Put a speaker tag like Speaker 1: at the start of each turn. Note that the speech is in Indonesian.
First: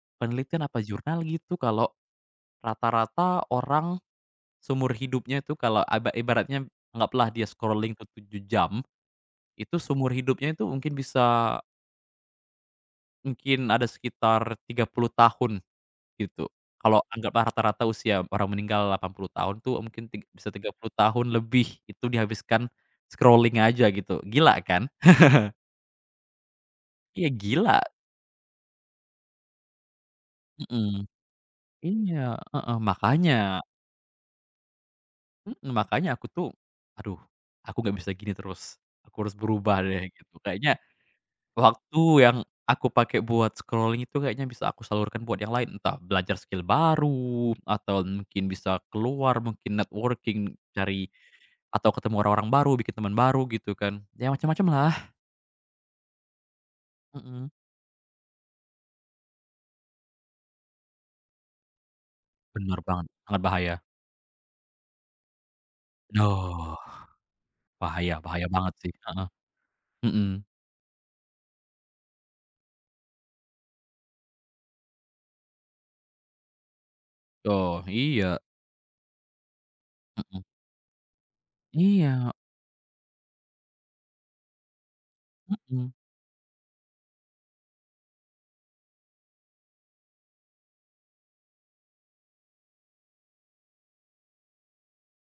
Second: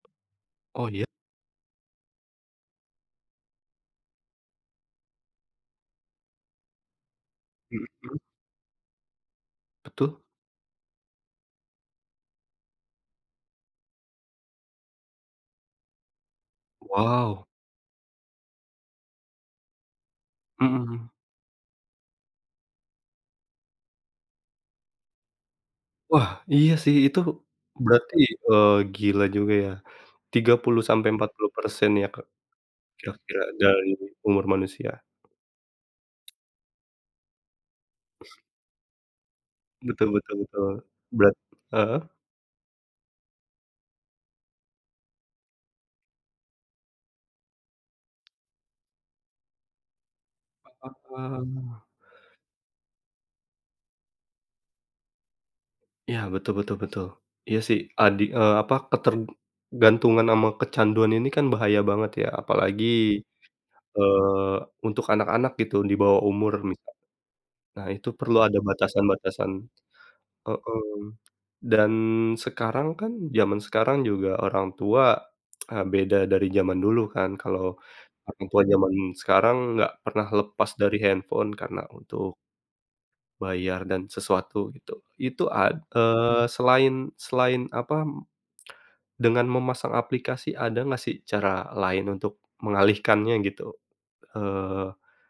Speaker 1: Penelitian apa
Speaker 2: Oh, iya.
Speaker 1: jurnal gitu kalau rata-rata orang seumur hidupnya itu kalau aba ibaratnya anggaplah dia scrolling tuh
Speaker 2: Begitu.
Speaker 1: 7 jam, itu seumur
Speaker 2: Betul.
Speaker 1: hidupnya itu mungkin bisa Mungkin ada sekitar 30 tahun, gitu. Kalau
Speaker 2: Waw.
Speaker 1: anggaplah rata-rata usia orang meninggal 80 tahun tuh, mungkin tig bisa tiga
Speaker 2: Mhm,
Speaker 1: puluh
Speaker 2: hmm.
Speaker 1: tahun lebih itu dihabiskan scrolling aja gitu, gila kan?
Speaker 2: Wah, iya sih. Itu
Speaker 1: Ya, gila.
Speaker 2: berarti, eee, gila juga ya 30%
Speaker 1: Mhm.
Speaker 2: sampai 40% ya,
Speaker 1: Iya,
Speaker 2: Kak,
Speaker 1: heeh,
Speaker 2: kira-kira
Speaker 1: makannya.
Speaker 2: dari umur manusia.
Speaker 1: Mmm, makannya aku tuh, "Aduh, aku gak bisa gini terus, aku harus berubah
Speaker 2: Betul
Speaker 1: deh," gitu.
Speaker 2: betul betul.
Speaker 1: Kayaknya,
Speaker 2: Berat
Speaker 1: waktu
Speaker 2: heeh.
Speaker 1: yang aku pakai buat scrolling itu kayaknya bisa aku salurkan buat yang lain. Entah belajar skill baru atau mungkin bisa keluar mungkin networking,
Speaker 2: Heeh,
Speaker 1: cari
Speaker 2: eee.
Speaker 1: atau ketemu orang-orang baru, bikin teman baru gitu kan. Ya, macem-macemlah.
Speaker 2: Iya, betul betul betul.
Speaker 1: Mhm.
Speaker 2: Iya sih adi eee, apa, ketergantungan sama kecanduan ini kan bahaya banget ya.
Speaker 1: Bener
Speaker 2: Apalagi,
Speaker 1: banget. Sangat bahaya.
Speaker 2: eee, untuk anak-anak gitu di bawah umur
Speaker 1: Aduh.
Speaker 2: misa nah, itu
Speaker 1: Bahaya
Speaker 2: perlu
Speaker 1: bahaya
Speaker 2: ada
Speaker 1: banget sih, heeh.
Speaker 2: batasan-batasan.
Speaker 1: Mhm.
Speaker 2: Heeh. Dan sekarang kan zaman sekarang juga orang tua, eee, beda dari zaman dulu kan. Kalau
Speaker 1: Oh, iya.
Speaker 2: orang tua zaman sekarang nggak pernah
Speaker 1: Mhm.
Speaker 2: lepas dari handphone karena
Speaker 1: Iya.
Speaker 2: untuk bayar dan sesuatu, gitu. Itu ad
Speaker 1: Mhm.
Speaker 2: eee, selain selain apa, dengan memasang aplikasi ada gak sih cara lain untuk mengalihkannya gitu? Eee